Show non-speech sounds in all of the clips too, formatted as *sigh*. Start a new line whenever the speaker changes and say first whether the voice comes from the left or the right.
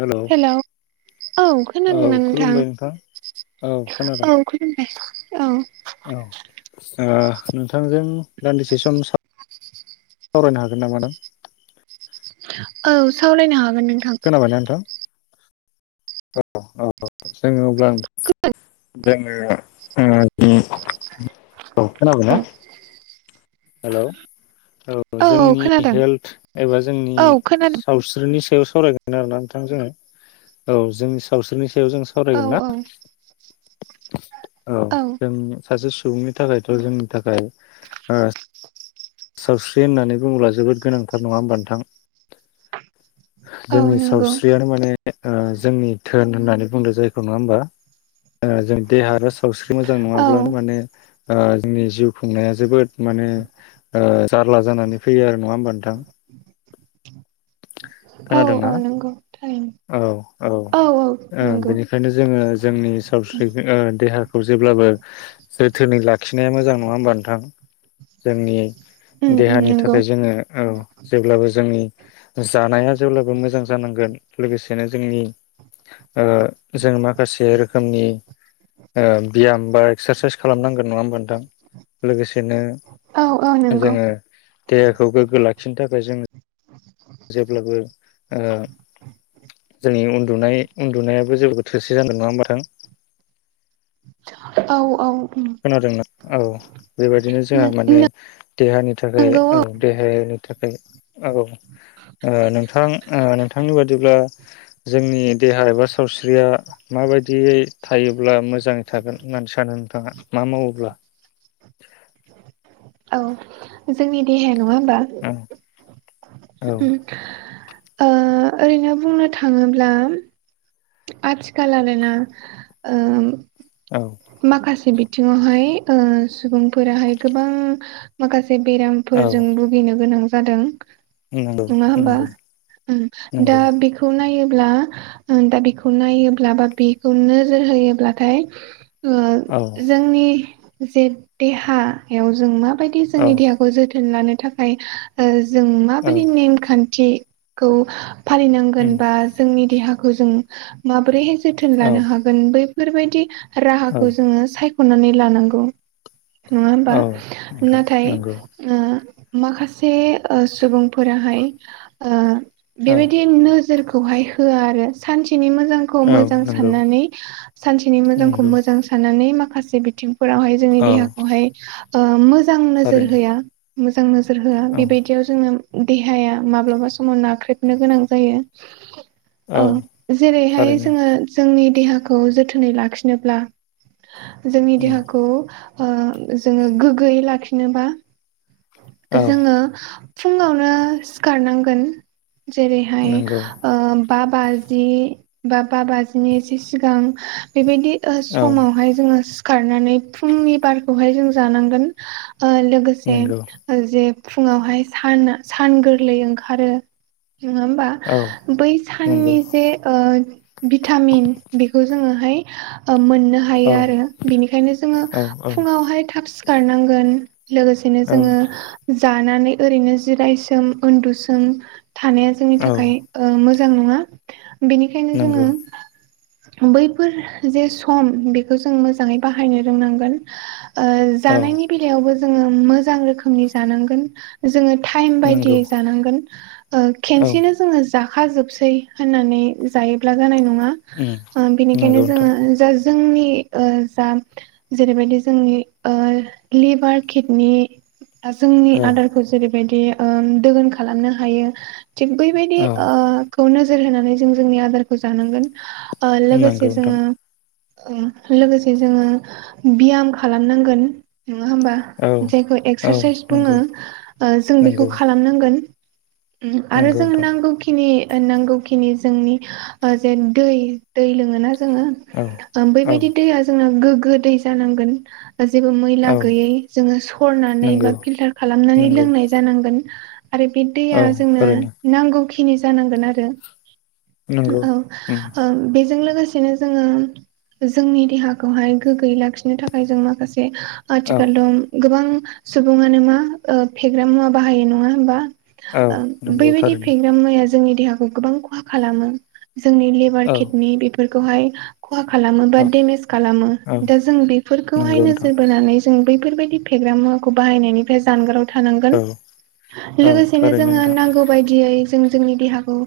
left: Hello
right: hello औ
left: औ
right: खोनादोंना नोंथां
left: खुलुमबाय औ खोनादों
right: औ खोनाबाय
left: औ ओ नोंथांजों दान्दिसे सम सा सावरायनो हागोन ना दख
right: औ सावरायनो हा
left: खोनाबायना नोंथांङा औ औ जोंङो अब्ला नों जोंङो ओ इ औ खोनाबाय ना
right: औ
left: हेलौ औ जोंनि हेल्थ एबा जोंनि
right: औ खोनादों
left: सावस्रिनि सायाव सावरायगोन आरोना नोंथां जोंङो औ जोंनि सावस्रिनि सायाव जों साव
right: औ औ
left: औ जों सासे सुबुंनि थाखायथ' जोंनि थाखाय ओ सावस्रि होननानै बुंङोब्ला जोबोद गोनांथार नंङा होमबा नोंथां
right: औ
left: जोंनि
right: नंगौ
left: सावस्रियानो माने ओ जोंनि धोन होननानै बुंदों जायखौ नंङा होमबा ओ जों देहा आरो सावस्रि मोजां
right: औ
left: नंङाब्लानो माने ओ जोंनि जिउ खुंनाया जोबोद माने ओ जारला जानानै फैयो आरो नंङा होमबा नोंथां *inaudible*
right: औ
left: खोनादोंना
right: औ नंगौ थारै
left: औ औ ओ
right: नंगौ
left: बेनिखायनो जोङो जोंनि सावस्रि ओ देहाखौ जेब्लाबो जोथोनै लाखिनाया मोजां नङा होमबा नोंथां जोंनि
right: उम उम
left: देहानि
right: नंगौ
left: थाखाय जोङो औ जेब्लाबो जोंनि जानाया जेब्लाबो मोजां जा नांगोन लोगोसेनो जोंनि ओ जों माखासे रोखोमनि ओ बियाम बा एक्सारसाइस खालामनांगोन नङा होमबा नोंथां? लोगोसे
right: औ औ
left: बिदिनो
right: नंगौ
left: जोङो देहाखौ गोग्गो लाखिनो थाखाय जों जेब्लाबो ओ जोंनि उन्दुनाय उन्दुनायाबो *unintelligible* नङा होमबा नोंथां
right: औ औ
left: खोनादोंना औ बेबायदिनो जोंहा माने
right: नंगौ
left: देहानि थाखाय औ देहाया थाखाय औ ओ नोंथां ओ नोंथांनि बादिब्ला जोंनि देहा एबा सावस्रिया माबायदियै थायोब्ला मोजाङै थागोन होननानै सानो नोंथाङा मा मावोब्ला ।
right: औ जोंनि देहाया नङा होमबा
left: औ
right: *unintelligible* ओ ओरैनो बुंनो थाङोब्ला आथिखाल आरोना ओम
left: औ
right: माखासे बिथिङावहाय ओ सुबुंफोराहाय गोबां माखास से
left: औ
right: बेरामफोरजों भुगिनो गोनां जादों
left: नंगौ
right: । नङा होमबा
left: नंगौ
right: ओ दा
left: नंगौ
right: बेखौ नाय ब्ला दा बेखौ नायोब्ला बा बेखौ नोजोर होयोब्लाथाय ओ
left: औ
right: जोंनि जे देहायाव जों माबायदि
left: औ
right: जोंनि देहाखौ जो थोन लानो थाखाय जों
left: औ
right: माबायदि नेमखान्थिखौ फालिनांगोन
left: उम
right: बा जोंनि देहाखौ जों माबोरैहाय जोथोन
left: औ
right: लानो हागोन बै बेफोरबायदि
left: औ
right: राहाखौ जोङो सायख'नानै लानांगौ । नङा होमबा
left: औ नोंथां
right: नाथाय
left: नंगौ
right: ओ माखासे ओ सुबुंफोराहाय ओ
left: औ
right: बेबायदिनो नोजोरखौहाय होआ आरो सान सेनि मोजांखौ
left: औ
right: मोजां
left: नंगौ
right: साननानै सानसेनि मोजांखौ
left: नंगौ
right: मोजां साननानै माखासे बिथिं फोरावहाय जोंनि
left: औ
right: देहाखौहाय ओ मोजां नोजोर
left: थारैनो
right: होआ मोजां नोजो जोर होआ
left: औ
right: बेबायदियाव जोंनो देहाया माब्लाबा समाव नाख्रेबनो गोनां जायो । औ जेरैहाय
left: थारैनो
right: जोङो जोंनि देहाखौ जोथोनै लाखिनोब्ला जोंनि
left: उम
right: देहाखौ ओ जोङो गोग्गोयै लाखिनोबा
left: औ
right: जोङो फुङावनो सिखारनांगोन। जेरैहाय
left: नंगौ
right: ओ बा बाजि बा बाजिनि इसे सिगां बेबायदि ओ
left: औ
right: समावहाय जोङो सिखारनानै फुंनि बारखौहाय जों जानांगोन। ओ लोगोसे
left: नंगौ
right: जे फुङावहाय सान सान गोरलै ओंखारो। नङा होमबा
left: औ
right: बै
left: नंगौ
right: साननि जे भिटामिन बेखौ जोङोहाय मोननो
left: औ
right: हायो आरो बिनिखायनो जोङो
left: औ
right: फुङावहाय थाब सिखारनांगोन। लोगोसेनो
left: औ
right: जोङो जानानै ओरैनो जिरायसोम उन्दुसोम थानाया जोंनि थाखाय मोजां नङा बेनिखायनो जोङो
left: नंगौ
right: बैफोर जे सम बेखौ जों मोजाङै बाहायनो रोंनांगोन। ओ
left: औ
right: जानायनि बेलायावबो जोङो मोजां रोखोमनि जानांगोन जोङो टाइम
left: नंगौ
right: बायदियै जानांगोन। ओ
left: औ
right: खेनसेनो जोंङो जाखाजोबसै होननानै जायोब्ला जानाय नंङा।
left: उम नंगौ
right: बिनिखायनो
left: नोंथां
right: जोंङो जोंनि जा जेरैबायदि जोंनि लिभार किडनि जोंनि
left: औ
right: आदारखौ जेरैबायदि दोगोन खालामनो हायो। थिग बैबायदि
left: औ
right: खौ नोजोर होनानै जों जोंनि आदारखौ जानांगोन। लोगोसे
left: नंगौ नोंथां
right: जोंङो। लोगोसे जोंङो बियाम खालामनांगोन। नङा होमबा
left: औ
right: जायखौ
left: औ
right: एक्सारसाइस बुङो
left: नंगौ
right: जों
left: नंगौ
right: बेखौ खालामनांगोन। आरो
left: नंगौ
right: जोंनो
left: नोंथां
right: नांगौखिनि। नांगौखिनि जोंनि जे दै दै लोंङोना जोंङो।
left: औ औ
right: बेबायदि दैया जोंना गोग्गो दै जानांगोन। जेबो मैला
left: औ
right: गैयै जोंङो सरनानै बा
left: नंगौ
right: फिल्टार खालामनानै
left: नंगौ
right: लोंनाय जानांगोन। आरो बे
left: औ
right: दैया जोंनो
left: थारैनो
right: नांगौखिनि जानांगोन आरो।
left: नंगौ उम
right: औ बेजों लोगोसेनो जोंङो। जोंनि देहाखौहाय गोग्गोयै लाखिनो थाखाय जों माखासे
left: औ
right: आथिखालाव दं गोबां सुबुंङानो मा फेग्रा मुवा बाहायो नंङा होनबा।
left: औ नंगौ
right: बेबायदि
left: थारैनो
right: फेग्रा मुवाया। जोंनि देहाखौ गोबां खहा खालामो जोंनि लेभार
left: औ
right: किडनि बेफोरखौहाय खहा खालामो बा
left: औ
right: डेमेस खालामो
left: औ
right: दा जों बेफोरखौहाय
left: नंगौ नोंथां
right: नोजोर बोनानै जों बैफोर बायदि फेग्रा मुवाखौ बाहायनायनिफ्राय जानगाराव थानांगोन
left: औ औ
right: लोगोसेनो
left: थारैनो
right: जोंङो
left: नोंथां
right: नांगौ बायदियै जों जोंनि देहाखौ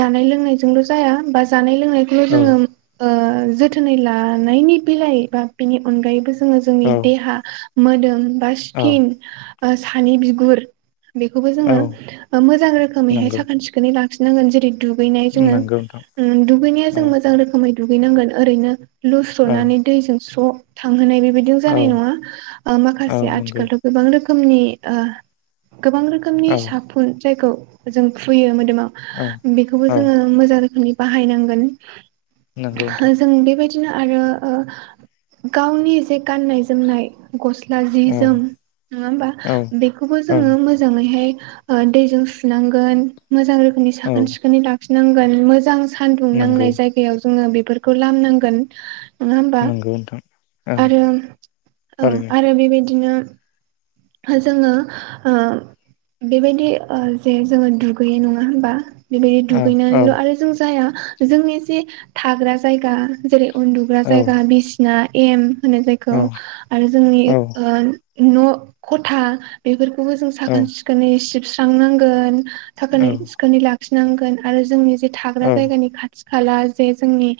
right: जानाय लोंनायजोंल' जाया बा जानाय लोंनायखौल'
left: औ
right: जोंङो। जोथोनै लानायनि बेलायि बा बेनि अनगायैबो जोङो जोंनि
left: औ
right: देहा मोदोम
left: औ
right: सिकिन बा सानि बिगुर। बेखौबो
left: औ
right: जोंङो मोजां रोखोमैहाय
left: नंगौ
right: साखोन सिखोनै लाखिनांगोन जेरै दुगैनाय
left: नंगौ नोंथां
right: जोंङो दुगैनाया जों
left: औ
right: मोजां रोखोमै दुगैनांगोन ओरैनो
left: औ
right: लुस्र'नानै दैजों स्र' थांहोनाय बे बिदि
left: औ
right: जानाय नङा
left: औ
right: माखासे
left: नंगौ
right: आथिखालथ' गोबां रोखोमनि गोबां रोखोमनि
left: औ
right: साफुन जायखौ जों हुयोमोन।
left: औ
right: बेखौबो
left: औ
right: जोंङो मोजां रोखोमनि बाहायनांगोन।
left: नंगौ नोंथां
right: जों बेबायदिनो आरो ओ गावनि जे गाननाय जोमनाय। गस्ला जि
left: औ
right: जोम नङा होमबा
left: औ
right: बेखौबो
left: औ
right: जोंङो मोजांङै हाय। दैजों सुनांगोन मोजां रोखोमनि
left: औ
right: साखोन सिखोनै लाखिनांगोन मोजां सानदुं
left: नंगौ
right: नांनाय जायगायाव जोंङो बेफोरखौ लामनांगोन। नङा होनबा
left: नंगौ नोंथां औ
right: आरो औ
left: थारैनो
right: आरो बेबायदिनो। जोंङो। बेबायदि जे जोंङो दुगैयो नंङा होमबा। बेबायदि
left: औ औ
right: दुगैनानैल' आरो जों जाया जोंनि जे थाग्रा जायगा जेरै उन्दुग्रा
left: औ
right: जायगा बिसिना एम होननो जायखौ
left: औ
right: आरो जोंनि ओ न' खथा बेफोरखौबो जों साखोन
left: औ
right: सिखोनै सिबस्रांनांगोन साखोनै
left: औ
right: सिखोनै लाखिनांगोन आरो जोंनि जे थाग्रा
left: औ
right: जायगानि खाथि खाला जे जोंनि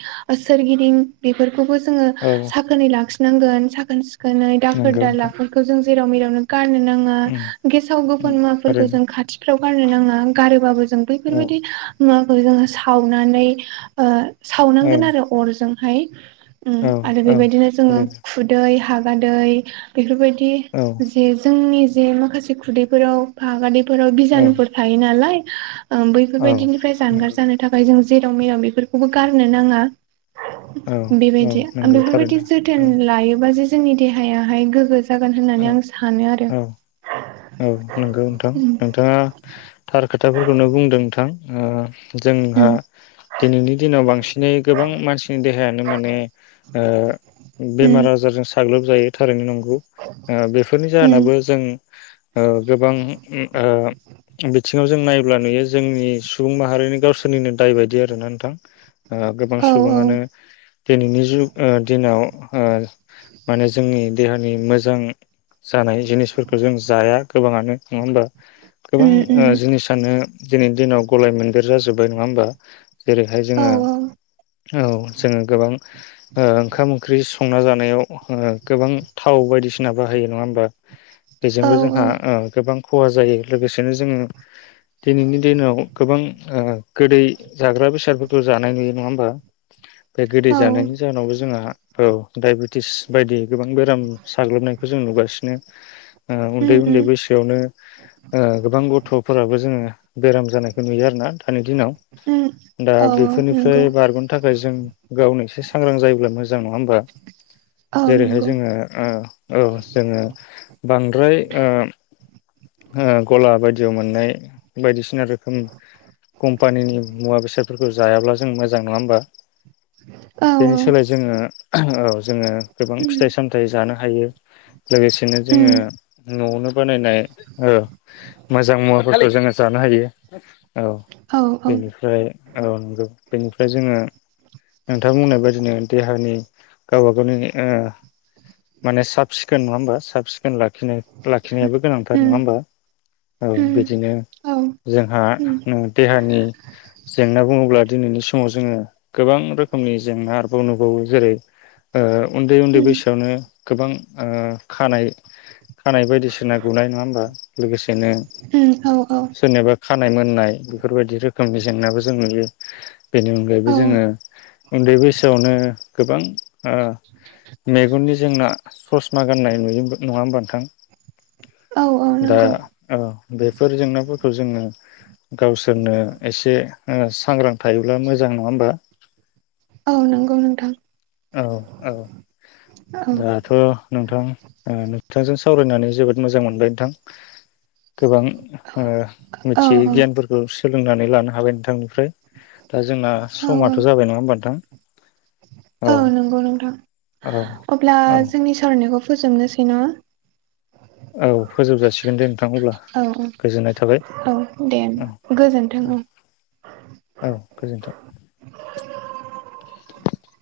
right: सोरगिदिं बेफोरखौबो जोङो
left: औ
right: साखोनै लाखि नांगोन साखोन सिखोनै दाखोर
left: नंगौ नोंथां
right: दालाफोरखौ जों जेराव मेराव गारनो नांङा
left: उम
right: गेसाव
left: उम
right: गोफुन मुवाफोरखौ जों
left: थारैनो
right: खाथिफ्राव गारनो नांङा गारोबाबो ज जों
left: औ
right: बैफोरबायदि मुवाखौ जोंङो सावनानै
left: औ
right: सावनांगोन आरो अरजों हाय
left: औ
right: आरो
left: औ
right: बेबायदिनो जोंङो
left: ओरैनो
right: खुदै हागादै बेफोरबायदि
left: औ
right: जे जोंनि जे माखासे खुदैफोराव हागादैफोराव
left: औ
right: बिजानुफोर थायो नालाय
left: औ
right: बैफोरबायदिनिफ्राय जानगार
left: नंगौ
right: जानो थाखाय जों जेराव मेराव बेफोरखौबो गारनो नाङा।
left: औ औ
right: बेबायदि
left: नंगौ
right: बेफोरबायदि
left: थारैनो
right: जोथोन
left: औ
right: लायोबा जे जोंनि देहायाहाय गोग्गो जागोन
left: औ
right: होननानै आं सानो आरो।
left: औ औ नंगौ नोंथां
right: उम
left: नोंथाङा थार खोथाफोरखौनो बुंदों नोंथां। ओ जोंहा
right: उम
left: दिनैनि दिनाव बांसिनै गोबां मानसिनि देहायानो माने ओ बेमार
right: उम
left: आजारजों साग्लोबजायो थारैनो नंगौ बेफोरनि
right: उम
left: जाहोनाबो जों ओ गोबां उम आ बिथिङाव जों नायब्ला नुयो जोंनि सुबुं माहारिनि गावसोरनिनो दाय बायदि आरोना नोंथां ओ गोबां
right: औ
left: सुबुङानो दिनैनि जुग आ दिनाव आ माने जोंनि देहानि मोजां जानाय जिनिसफोरखौ जों जाया गोबाङानो नङा होमबा गोबां
right: उम उम
left: जिनिसानो दिनैनि दिनाव गलाय मोनदेर जाजोब्बाय नङा होमबा? जेरैहाय
right: औ
left: जोङो औ जोङो गोबां ओंखाम ओंख्रि संना जानायाव गोबां थाव बायदिसिना बाहायो नङा होमबा?
right: औ
left: बेजोंबो जोंहा गोबां खहा जायो लोगोसेनो जोङो दिनैनि दिनाव गोबां गोदै जाग्रा बेसादफोरखौ जानाय नुयो नङा होमबा। बे गोदै
right: औ
left: जानायनि जाहोनावबो जोंहा औ डाइबेटिस बायदि गोबां बेराम साग्लोबनायखौ जों नुगासिनो आ
right: उम
left: उन्दै उन्दै
right: उम
left: सोआवनो ओ गोबां गथ'फोराबो जोङो बेराम जानायखौ नुयो आरोना दानि दिनाव।
right: उम
left: दा
right: औ औ नंगौ
left: बेफोरनिफ्राय बारग'नो थाखाय जों गावनो एसे सांग्रां जायोब्ला मोजां। बा
right: औ
left: जेरैहाय
right: नंगौ
left: जोङो ओ औ जोङो बांद्राय ओ गला बायदियाव मोननाय बायदिसिना रोखोम कम्पानिनि मुवा बेसादफोरखौ जायाब्ला जों मोजां नङा होमबा।
right: औ
left: बेनि सोलाय जोङो औ जोङो गोबां
right: उम
left: फिथाइ सामथायाइ जानो हायो लोगोसेनो जोङो
right: उम
left: न'आवनो बानायनाय ओ मोजां महरफोरखौ जोङो जानो हायो औ
right: औ औ उम
left: बेनिफ्राय औ नंगौ बेनिफ्राय जोङो नोंथांमोनहा बुजिनांगोन देहानि गावब गावनि आ माने साब सिखोन नङा होनबा साब सिखोन लाखि लाखिनाययाबो नङा
right: उम
left: होमबा औ बिदिनो
right: औ उम
left: जोंहा
right: उम
left: देहानि जेंना बुङोब्ला दिनैनि समाव जा जोङो गोबां रोखोमनि जेंना आरोबाव नुबावो जेरै ओ उन्दै उन्दै
right: उम
left: बैसोआवनो गोबां ओ खानाय खानाय बायदिसिना गुनाय नङा होनबा या लोगोसेनो
right: औ औ
left: सोरनिबा खानाय मोननाय बेफोरबायदि रोखोमनि जेंनायाबो जों नुयो बेनि अनगायैबो
right: औ
left: जों जोङो उन्दै बैसोआवनो गोबां आ मेगननि जोंना ससमा गाननाय नुयो नङा होमबा नोंथां?
right: औ औ
left: दा
right: नंगौ
left: बेफोर जेंनाफोरखौ जोङो गावसोरनो एसे सांग्रां थायोब्ला मोजां नङा होमबा?
right: औ नंगौ नोंथां।
left: औ औ
right: औ
left: दाथ' नोंथां नोंथांजों सावरायनानै बि मोजां मोनबाय नोंथां। गोबां
right: औ
left: मिथियै
right: औ
left: गियानफोरखौ सोलोंनानै लानो हाबाय नोंथांनिफ्राय दा जोंना
right: औ
left: समाथ' जाबाय नङा होमबा नोंथां?
right: औ नंगौ नोंथां
left: औ
right: अब्ला
left: औ
right: जोंनि सावरायनायखौ फोजोबनोसै न?
left: औ फोजोब जाासिगोन दे नोंथां अब्ला
right: औ
left: गोजोननाय थाबाय।
right: औ दे
left: औ
right: गोजोन्थों उम।
left: औ गोजोनथों।
right: *inaudible*